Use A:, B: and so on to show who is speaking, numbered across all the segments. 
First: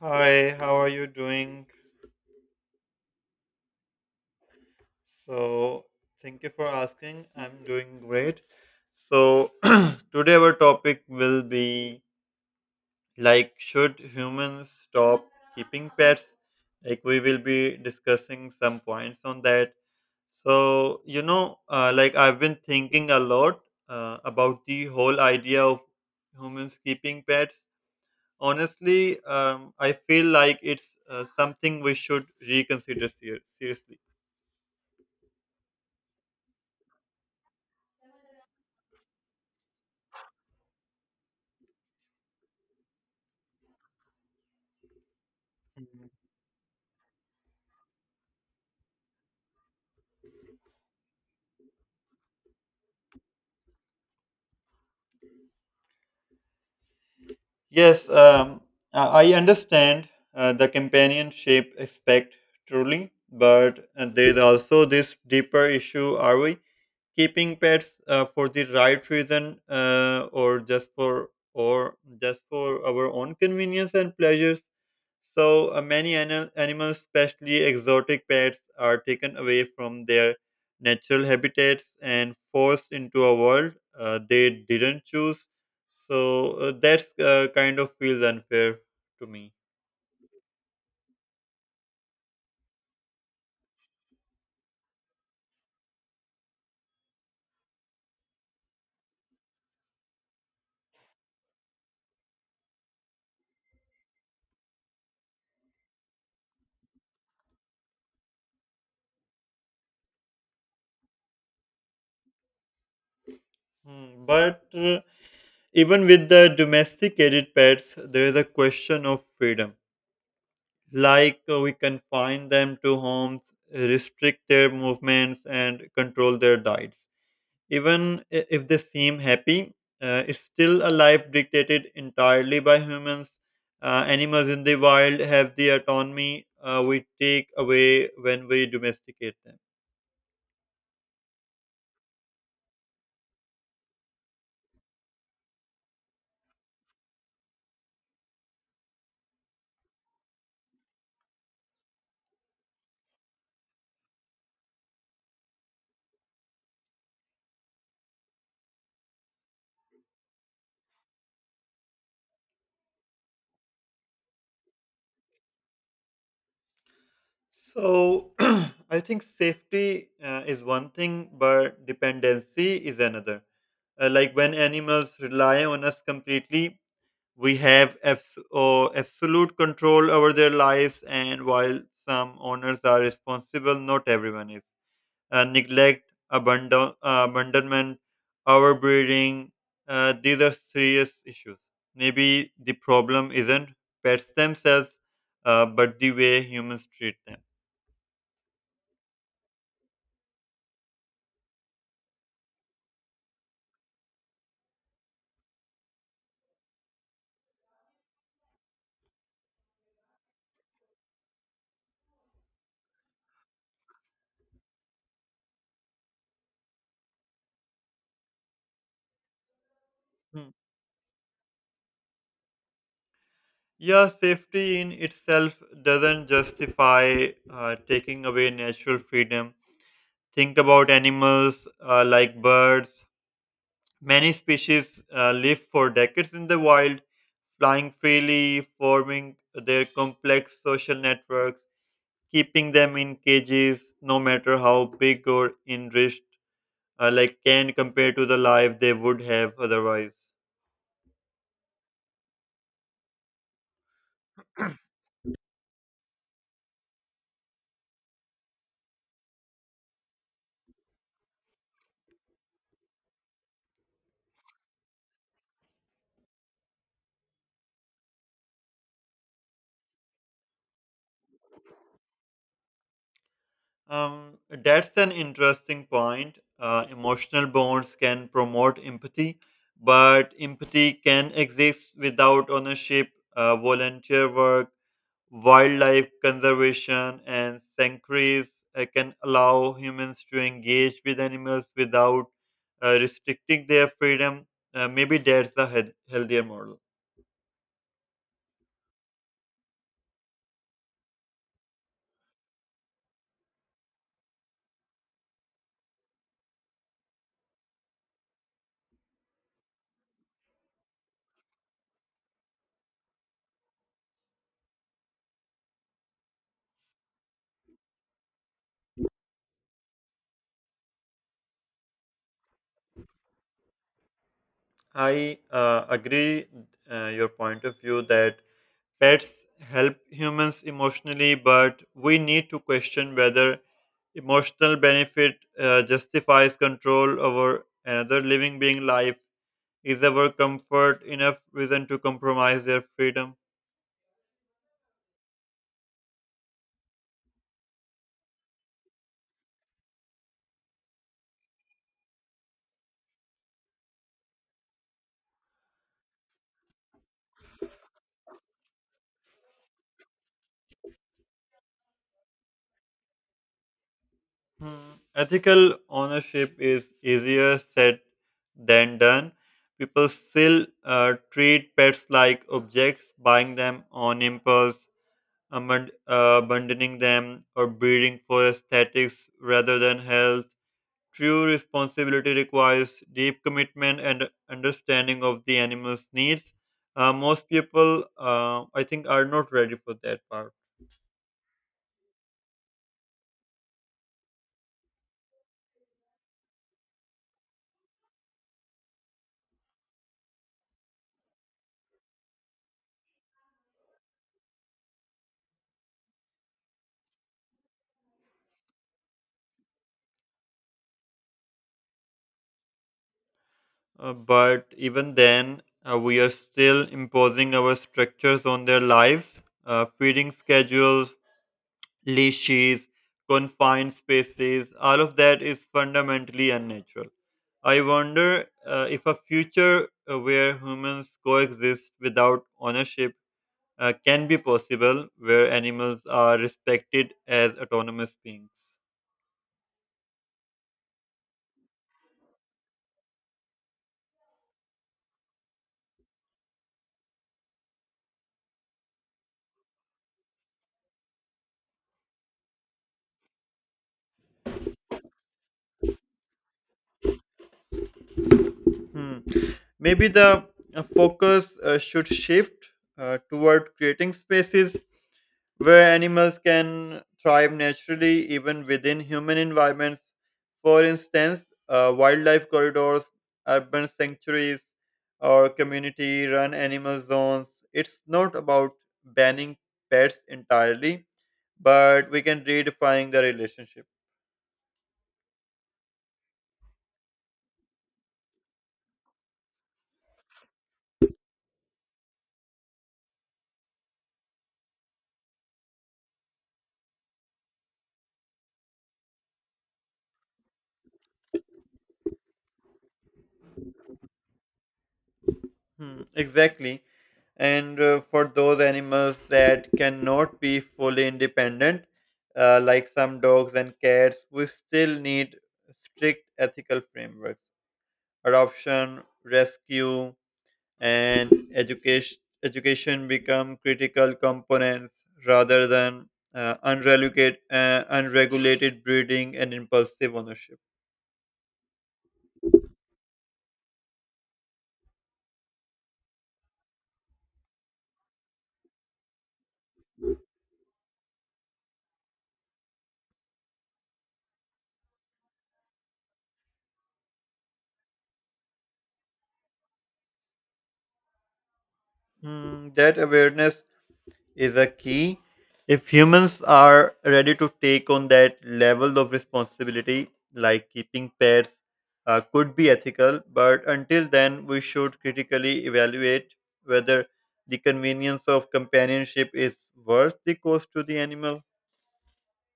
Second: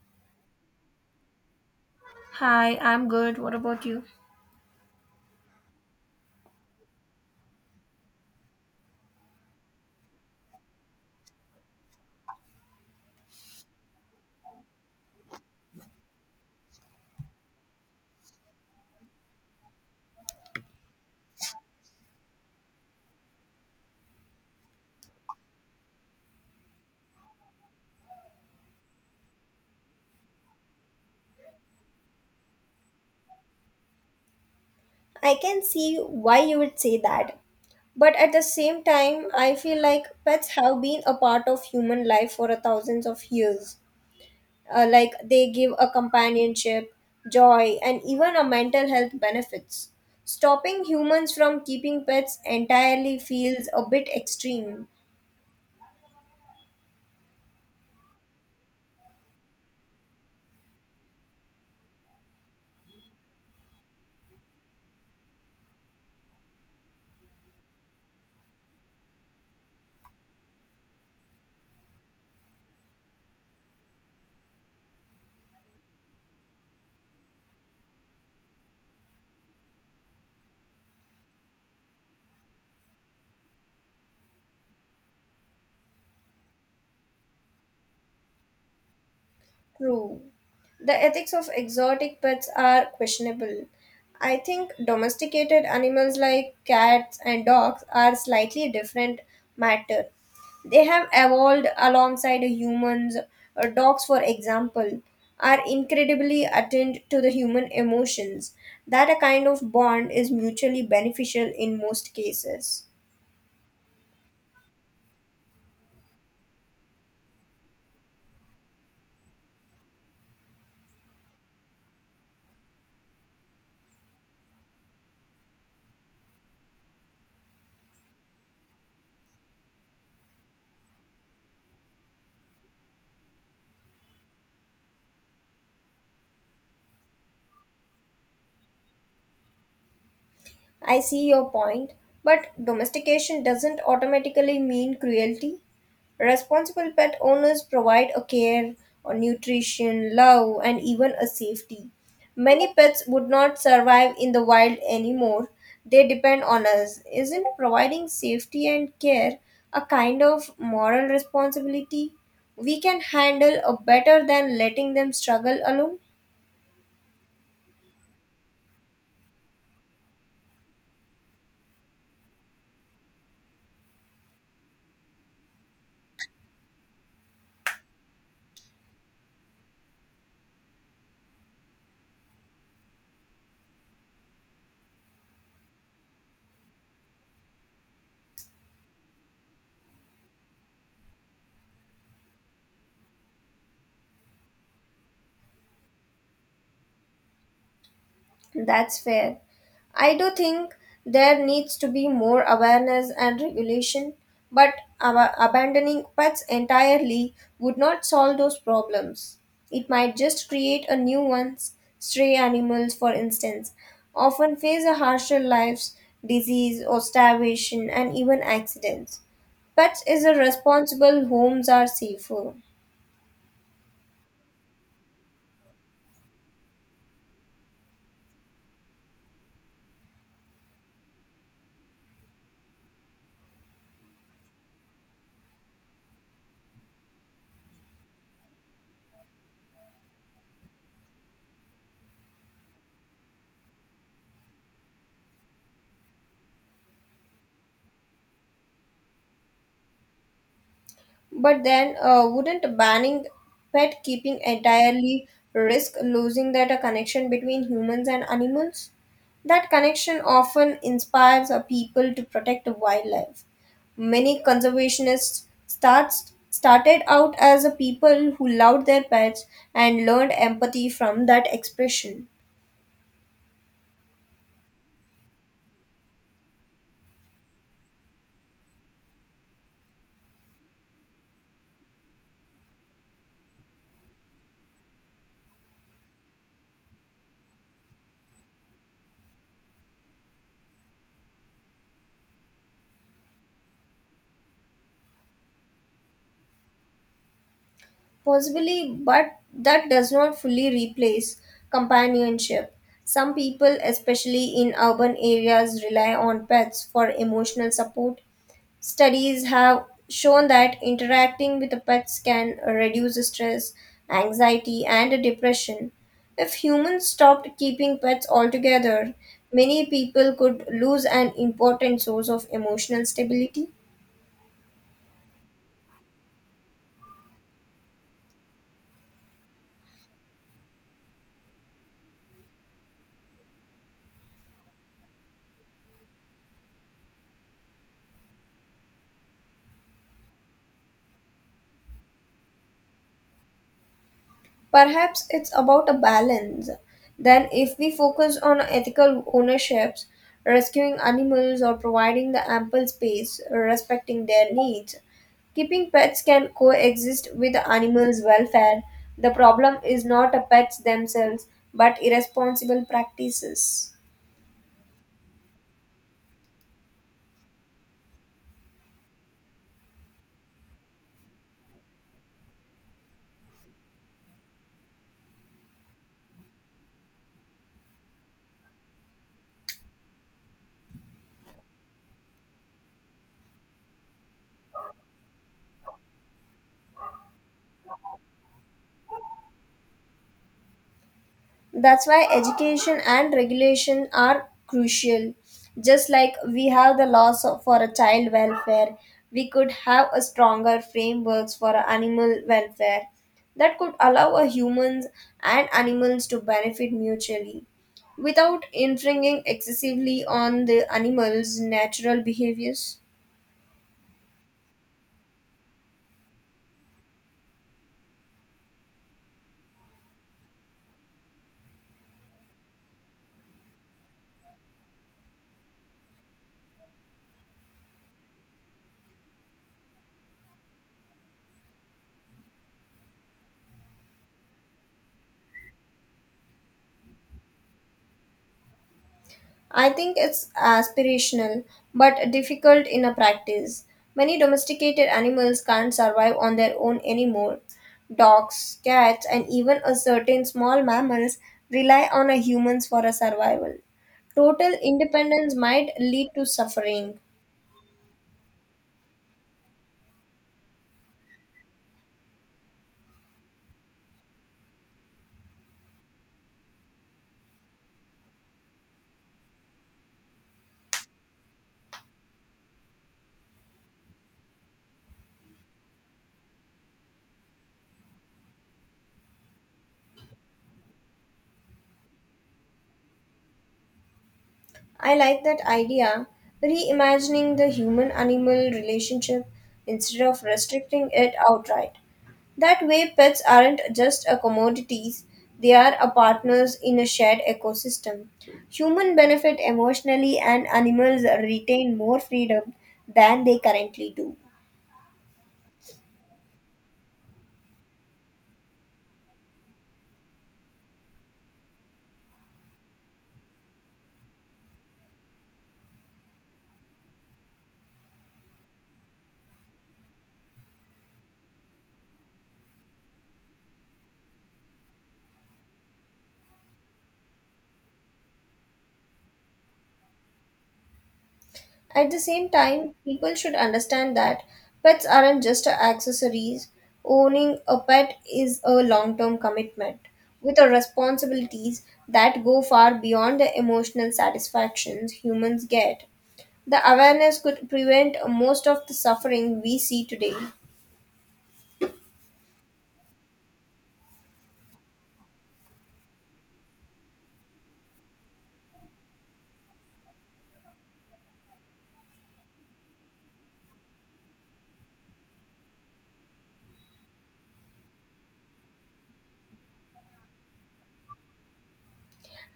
A: Hi, how are you doing?
B: Hi, I'm good. What about you?
A: So, thank you for asking. I'm doing great. So, today our topic will be, like, should humans stop keeping pets? Like, we will be discussing some points on that. So, I've been thinking a lot about the whole idea of humans keeping pets. Honestly, I feel like it's something we should reconsider seriously.
B: I can see why you would say that. But at the same time, I feel like pets have been a part of human life for a thousands of years. Like they give a
A: Mhm.
B: companionship, joy, and even a mental health benefits. Stopping humans from keeping pets entirely feels a bit extreme.
A: Yes, I understand the companionship aspect truly, but there is also this deeper issue. Are we keeping pets for the right reason, or just for our own convenience and pleasures? So many animals, especially exotic pets, are taken away from their natural habitats and forced into a world they didn't choose. So that's kind of feels unfair to me.
B: True. The ethics of exotic pets are questionable. I think domesticated animals like cats and dogs are slightly different matter. They have evolved alongside humans. Dogs, for example, are incredibly attuned to the human emotions. That a kind of bond is mutually beneficial in most cases.
A: Hmm. But even with the domesticated pets, there is a question of freedom. Like we confine them to homes, restrict their movements, and control their diets. Even if they seem happy, it's still a life dictated entirely by humans. Animals in the wild have the autonomy we take away when we domesticate them.
B: I see your point, but domestication doesn't automatically mean cruelty. Responsible pet owners provide a care, a nutrition, love, and even a safety. Many pets would not survive in the wild anymore. They depend on us. Isn't providing safety and care a kind of moral responsibility we can handle a better than letting them struggle alone?
A: So I think safety is one thing, but dependency is another. Like when animals rely on us completely, we have abs- or absolute control over their lives, and while some owners are responsible, not everyone is. Neglect, abandonment, overbreeding, these are serious issues. Maybe the problem isn't pets themselves, but the way humans treat them.
B: That's fair. I do think there needs to be more awareness and regulation, but abandoning pets entirely would not solve those problems. It might just create a new ones. Stray animals, for instance, often face a harsher life, disease or starvation, and even accidents. Pets is a responsible homes are safer.
A: Yeah, safety in itself doesn't justify taking away natural freedom. Think about animals like birds. Many species live for decades in the wild, flying freely, forming their complex social networks. Keeping them in cages, no matter how big or enriched, can compare to the life they would have otherwise.
B: But then, wouldn't banning pet keeping entirely risk losing that connection between humans and animals? That connection often inspires people to protect wildlife. Many conservationists started out as a people who loved their pets and learned empathy from that expression.
A: That's an interesting point. Emotional bonds can promote empathy, but empathy can exist without ownership. Volunteer work, wildlife conservation, and sanctuaries can allow humans to engage with animals without restricting their freedom. Maybe that's a healthier model.
B: Possibly, but that does not fully replace companionship. Some people, especially in urban areas, rely on pets for emotional support. Studies have shown that interacting with the pets can reduce stress, anxiety, and depression. If humans stopped keeping pets altogether, many people could lose an important source of emotional stability.
A: I agree your point of view that pets help humans emotionally, but we need to question whether emotional benefit justifies control over another living being life. Is our comfort enough reason to compromise their freedom?
B: Perhaps it's about a balance. Then, if we focus on ethical ownerships, rescuing animals or providing the ample space, respecting their needs, keeping pets can coexist with the animals' welfare. The problem is not the pets themselves, but irresponsible practices.
A: Hmm. Ethical ownership is easier said than done. People still treat pets like objects, buying them on impulse, abandoning them or breeding for aesthetics rather than health. True responsibility requires deep commitment and understanding of the animal's needs. Most people, I think, are not ready for that part.
B: That's why education and regulation are crucial. Just like we have the laws for a child welfare, we could have a stronger frameworks for a animal welfare that could allow a humans and animals to benefit mutually without infringing excessively on the animals' natural behaviors.
A: But even then, we are still imposing our structures on their lives: feeding schedules, leashes, confined spaces, all of that is fundamentally unnatural. I wonder if a future where humans coexist without ownership can be possible, where animals are respected as autonomous beings.
B: I think it's aspirational, but difficult in a practice. Many domesticated animals can't survive on their own anymore. Dogs, cats, and even a certain small mammals rely on a humans for a survival. Total independence might lead to suffering.
A: Hmm. Maybe the focus should shift toward creating spaces where animals can thrive naturally even within human environments. For instance, wildlife corridors, urban sanctuaries, or community run animal zones. It's not about banning pets entirely, but we can redefine the relationship.
B: I like that idea, reimagining the human animal relationship instead of restricting it outright. That way, pets aren't just a commodities, they are a partners in a shared ecosystem. Humans benefit emotionally and animals retain more freedom than they currently do.
A: Hmm, exactly. And for those animals that cannot be fully independent, like some dogs and cats, we still need strict ethical frameworks. Adoption, rescue, and education become critical components rather than unregulated breeding and impulsive ownership.
B: At the same time, people should understand that pets aren't just accessories. Owning a pet is a long term commitment with a responsibilities that go far beyond the emotional satisfactions humans get. The awareness could prevent most of the suffering we see today.
A: Hmm, that awareness is a key. If humans are ready to take on that level of responsibility, like keeping pets could be ethical, but until then, we should critically evaluate whether the convenience of companionship is worth the cost to the animal.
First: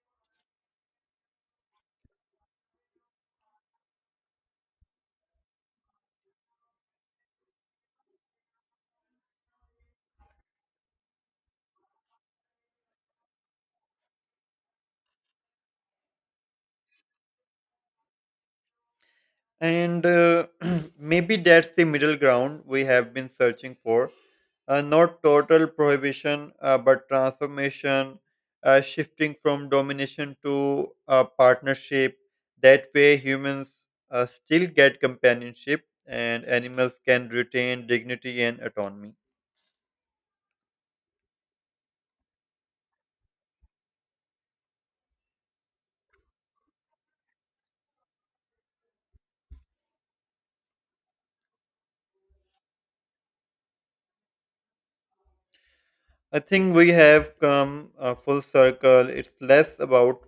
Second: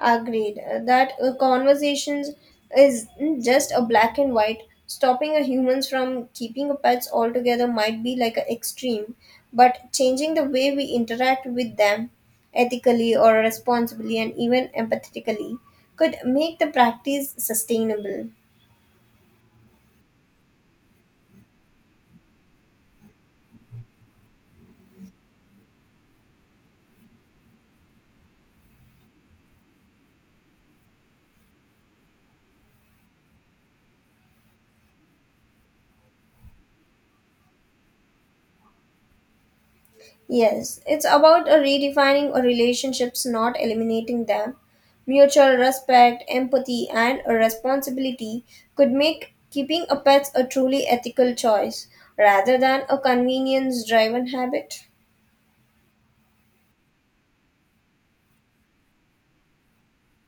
B: Agreed. That conversations is just a black and white. Stopping a humans from keeping a pets altogether might be like an extreme, but changing the way we interact with them ethically or responsibly and even empathetically could make the practice sustainable.
A: And maybe that's the middle ground we have been searching for. Not total prohibition, but transformation, shifting from domination to partnership. That way, humans still get companionship and animals can retain dignity and autonomy.
B: Yes, it's about a redefining a relationships, not eliminating them. Mutual respect, empathy, and a responsibility could make keeping a pet a truly ethical choice rather than a convenience driven habit.
A: I think we have come full circle. It's less about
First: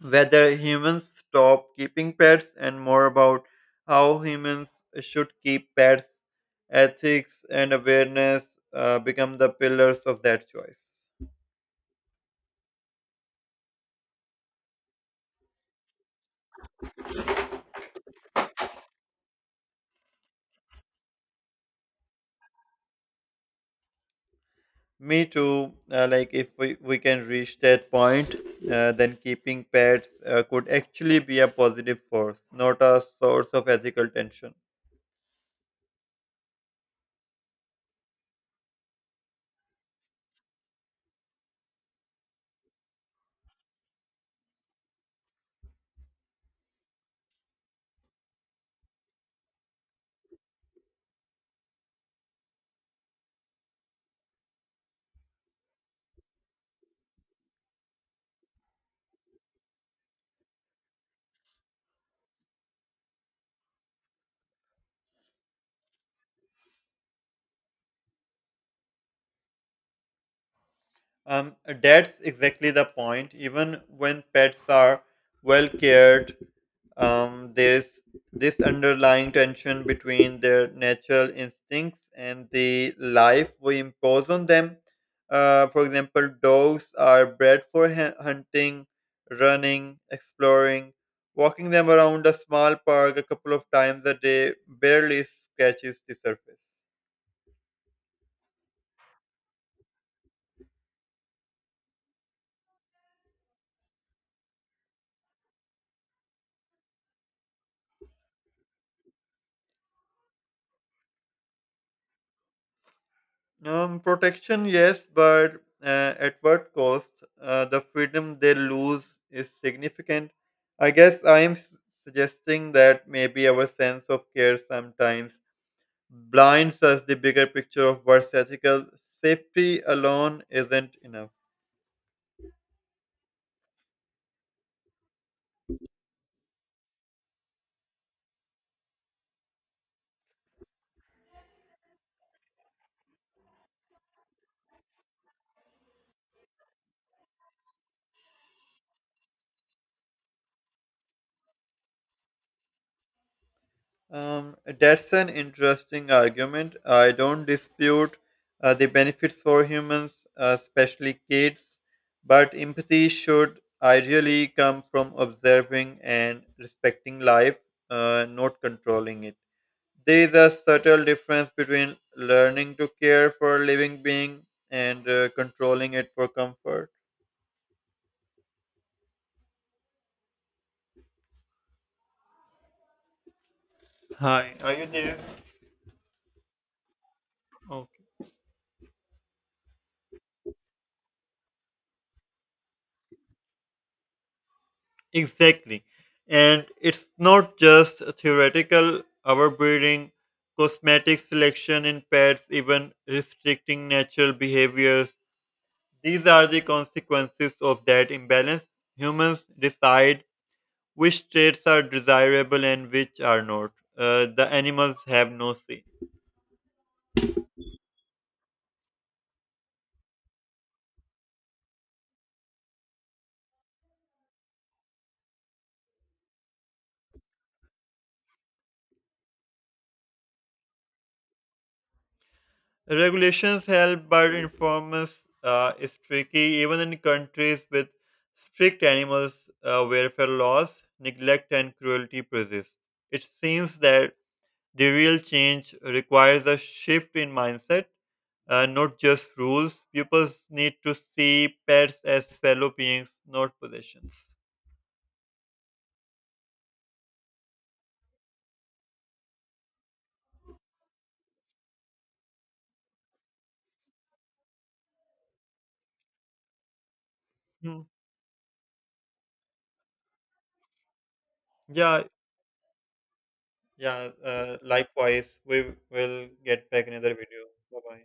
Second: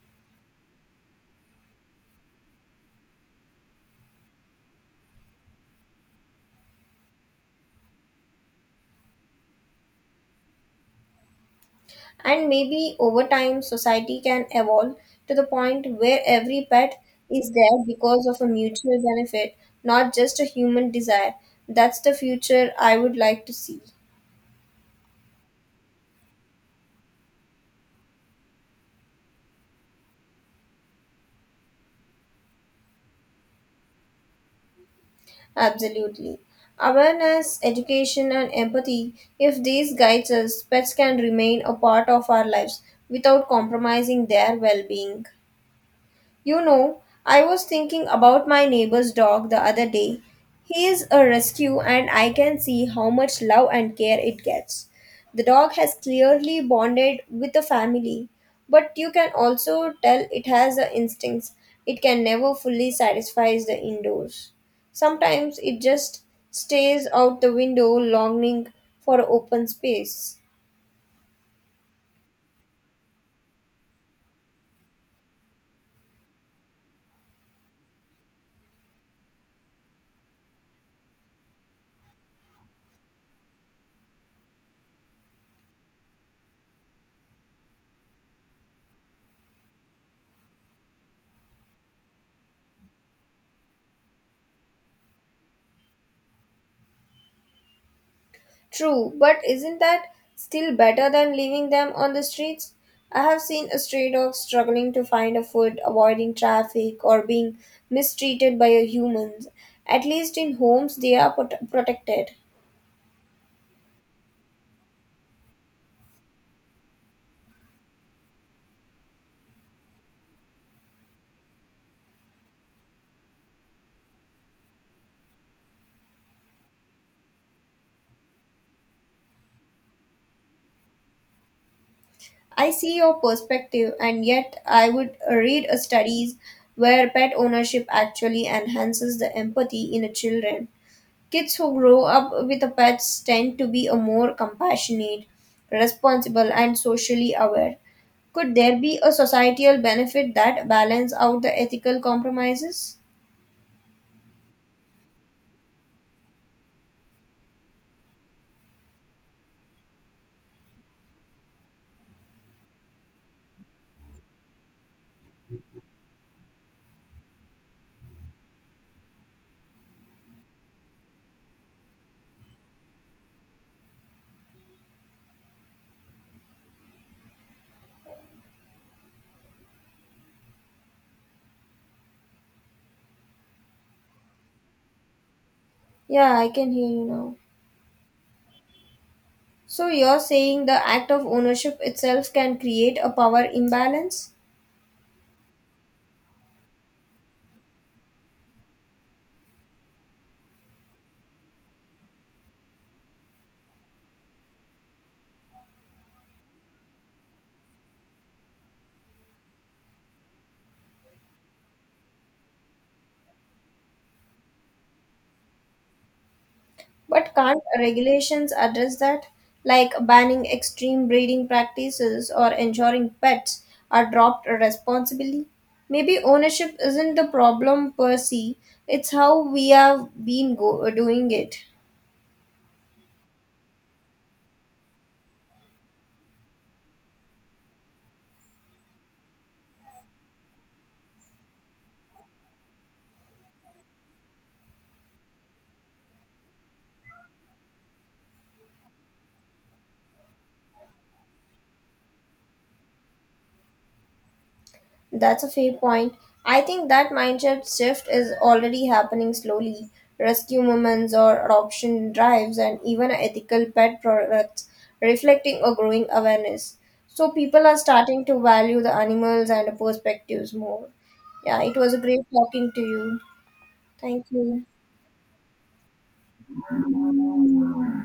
A: whether humans stop keeping pets and more about how humans should keep pets. Ethics and awareness become the pillars of that choice.
B: And maybe over time, society can evolve to the point where every pet is there because of a mutual benefit, not just a human desire. That's the future I would like to see.
A: Me too. Like if we can reach that point, then keeping pets could actually be a positive force, not a source of ethical tension.
B: Absolutely. Awareness, education, and empathy if these guides us, pets can remain a part of our lives without compromising their well being. You know, I was thinking about my neighbor's dog the other day. He is a rescue, and I can see how much love and care it gets. The dog has clearly bonded with the family, but you can also tell it has the instincts it can never fully satisfies the indoors. Sometimes it just stays out the window longing for open space.
A: Um, that's exactly the point. Even when pets are well cared, there's this underlying tension between their natural instincts and the life we impose on them. For example, dogs are bred for hunting, running, exploring. Walking them around a small park a couple of times a day barely scratches the surface.
B: True, but isn't that still better than leaving them on the streets? I have seen a stray dog struggling to find a food, avoiding traffic, or being mistreated by a humans. At least in homes, they are protected.
A: Protection, yes, but at what cost? The freedom they lose is significant. I guess I am suggesting that maybe our sense of care sometimes blinds us the bigger picture of what's ethical. Safety alone isn't enough.
B: I see your perspective, and yet I would read a studies where pet ownership actually enhances the empathy in a children. Kids who grow up with the pets tend to be a more compassionate, responsible, and socially aware. Could there be a societal benefit that balance out the ethical compromises?
A: That's an interesting argument. I don't dispute the benefits for humans, especially kids, but empathy should ideally come from observing and respecting life, not controlling it. There is a subtle difference between learning to care for a living being and controlling it for comfort. Hi, are you there?
B: Yeah, I can hear you now.
A: Okay.
B: So you're saying the act of ownership itself can create a power imbalance?
A: Exactly. And it's not just a theoretical: overbreeding, cosmetic selection in pets, even restricting natural behaviors. These are the consequences of that imbalance. Humans decide which traits are desirable and which are not. The animals have no say.
B: But can't regulations address that? Like banning extreme breeding practices or ensuring pets are dropped responsibly? Maybe ownership isn't the problem per se, it's how we have been doing it.
A: Regulations help, but enforcement is tricky. Even in countries with strict animal welfare laws, neglect and cruelty persist. It seems that the real change requires a shift in mindset, not just rules. People need to see pets as fellow beings, not possessions.
B: That's a fair point. I think that mindset shift is already happening slowly. Rescue movements or adoption drives, and even ethical pet products reflecting a growing awareness. So, people are
A: Hmm.
B: starting to value the animals and the perspectives more. Yeah, it was a
A: Yeah,
B: great talking to you.
A: yeah.
B: Thank you.
A: Likewise, we will get back another video. Bye bye.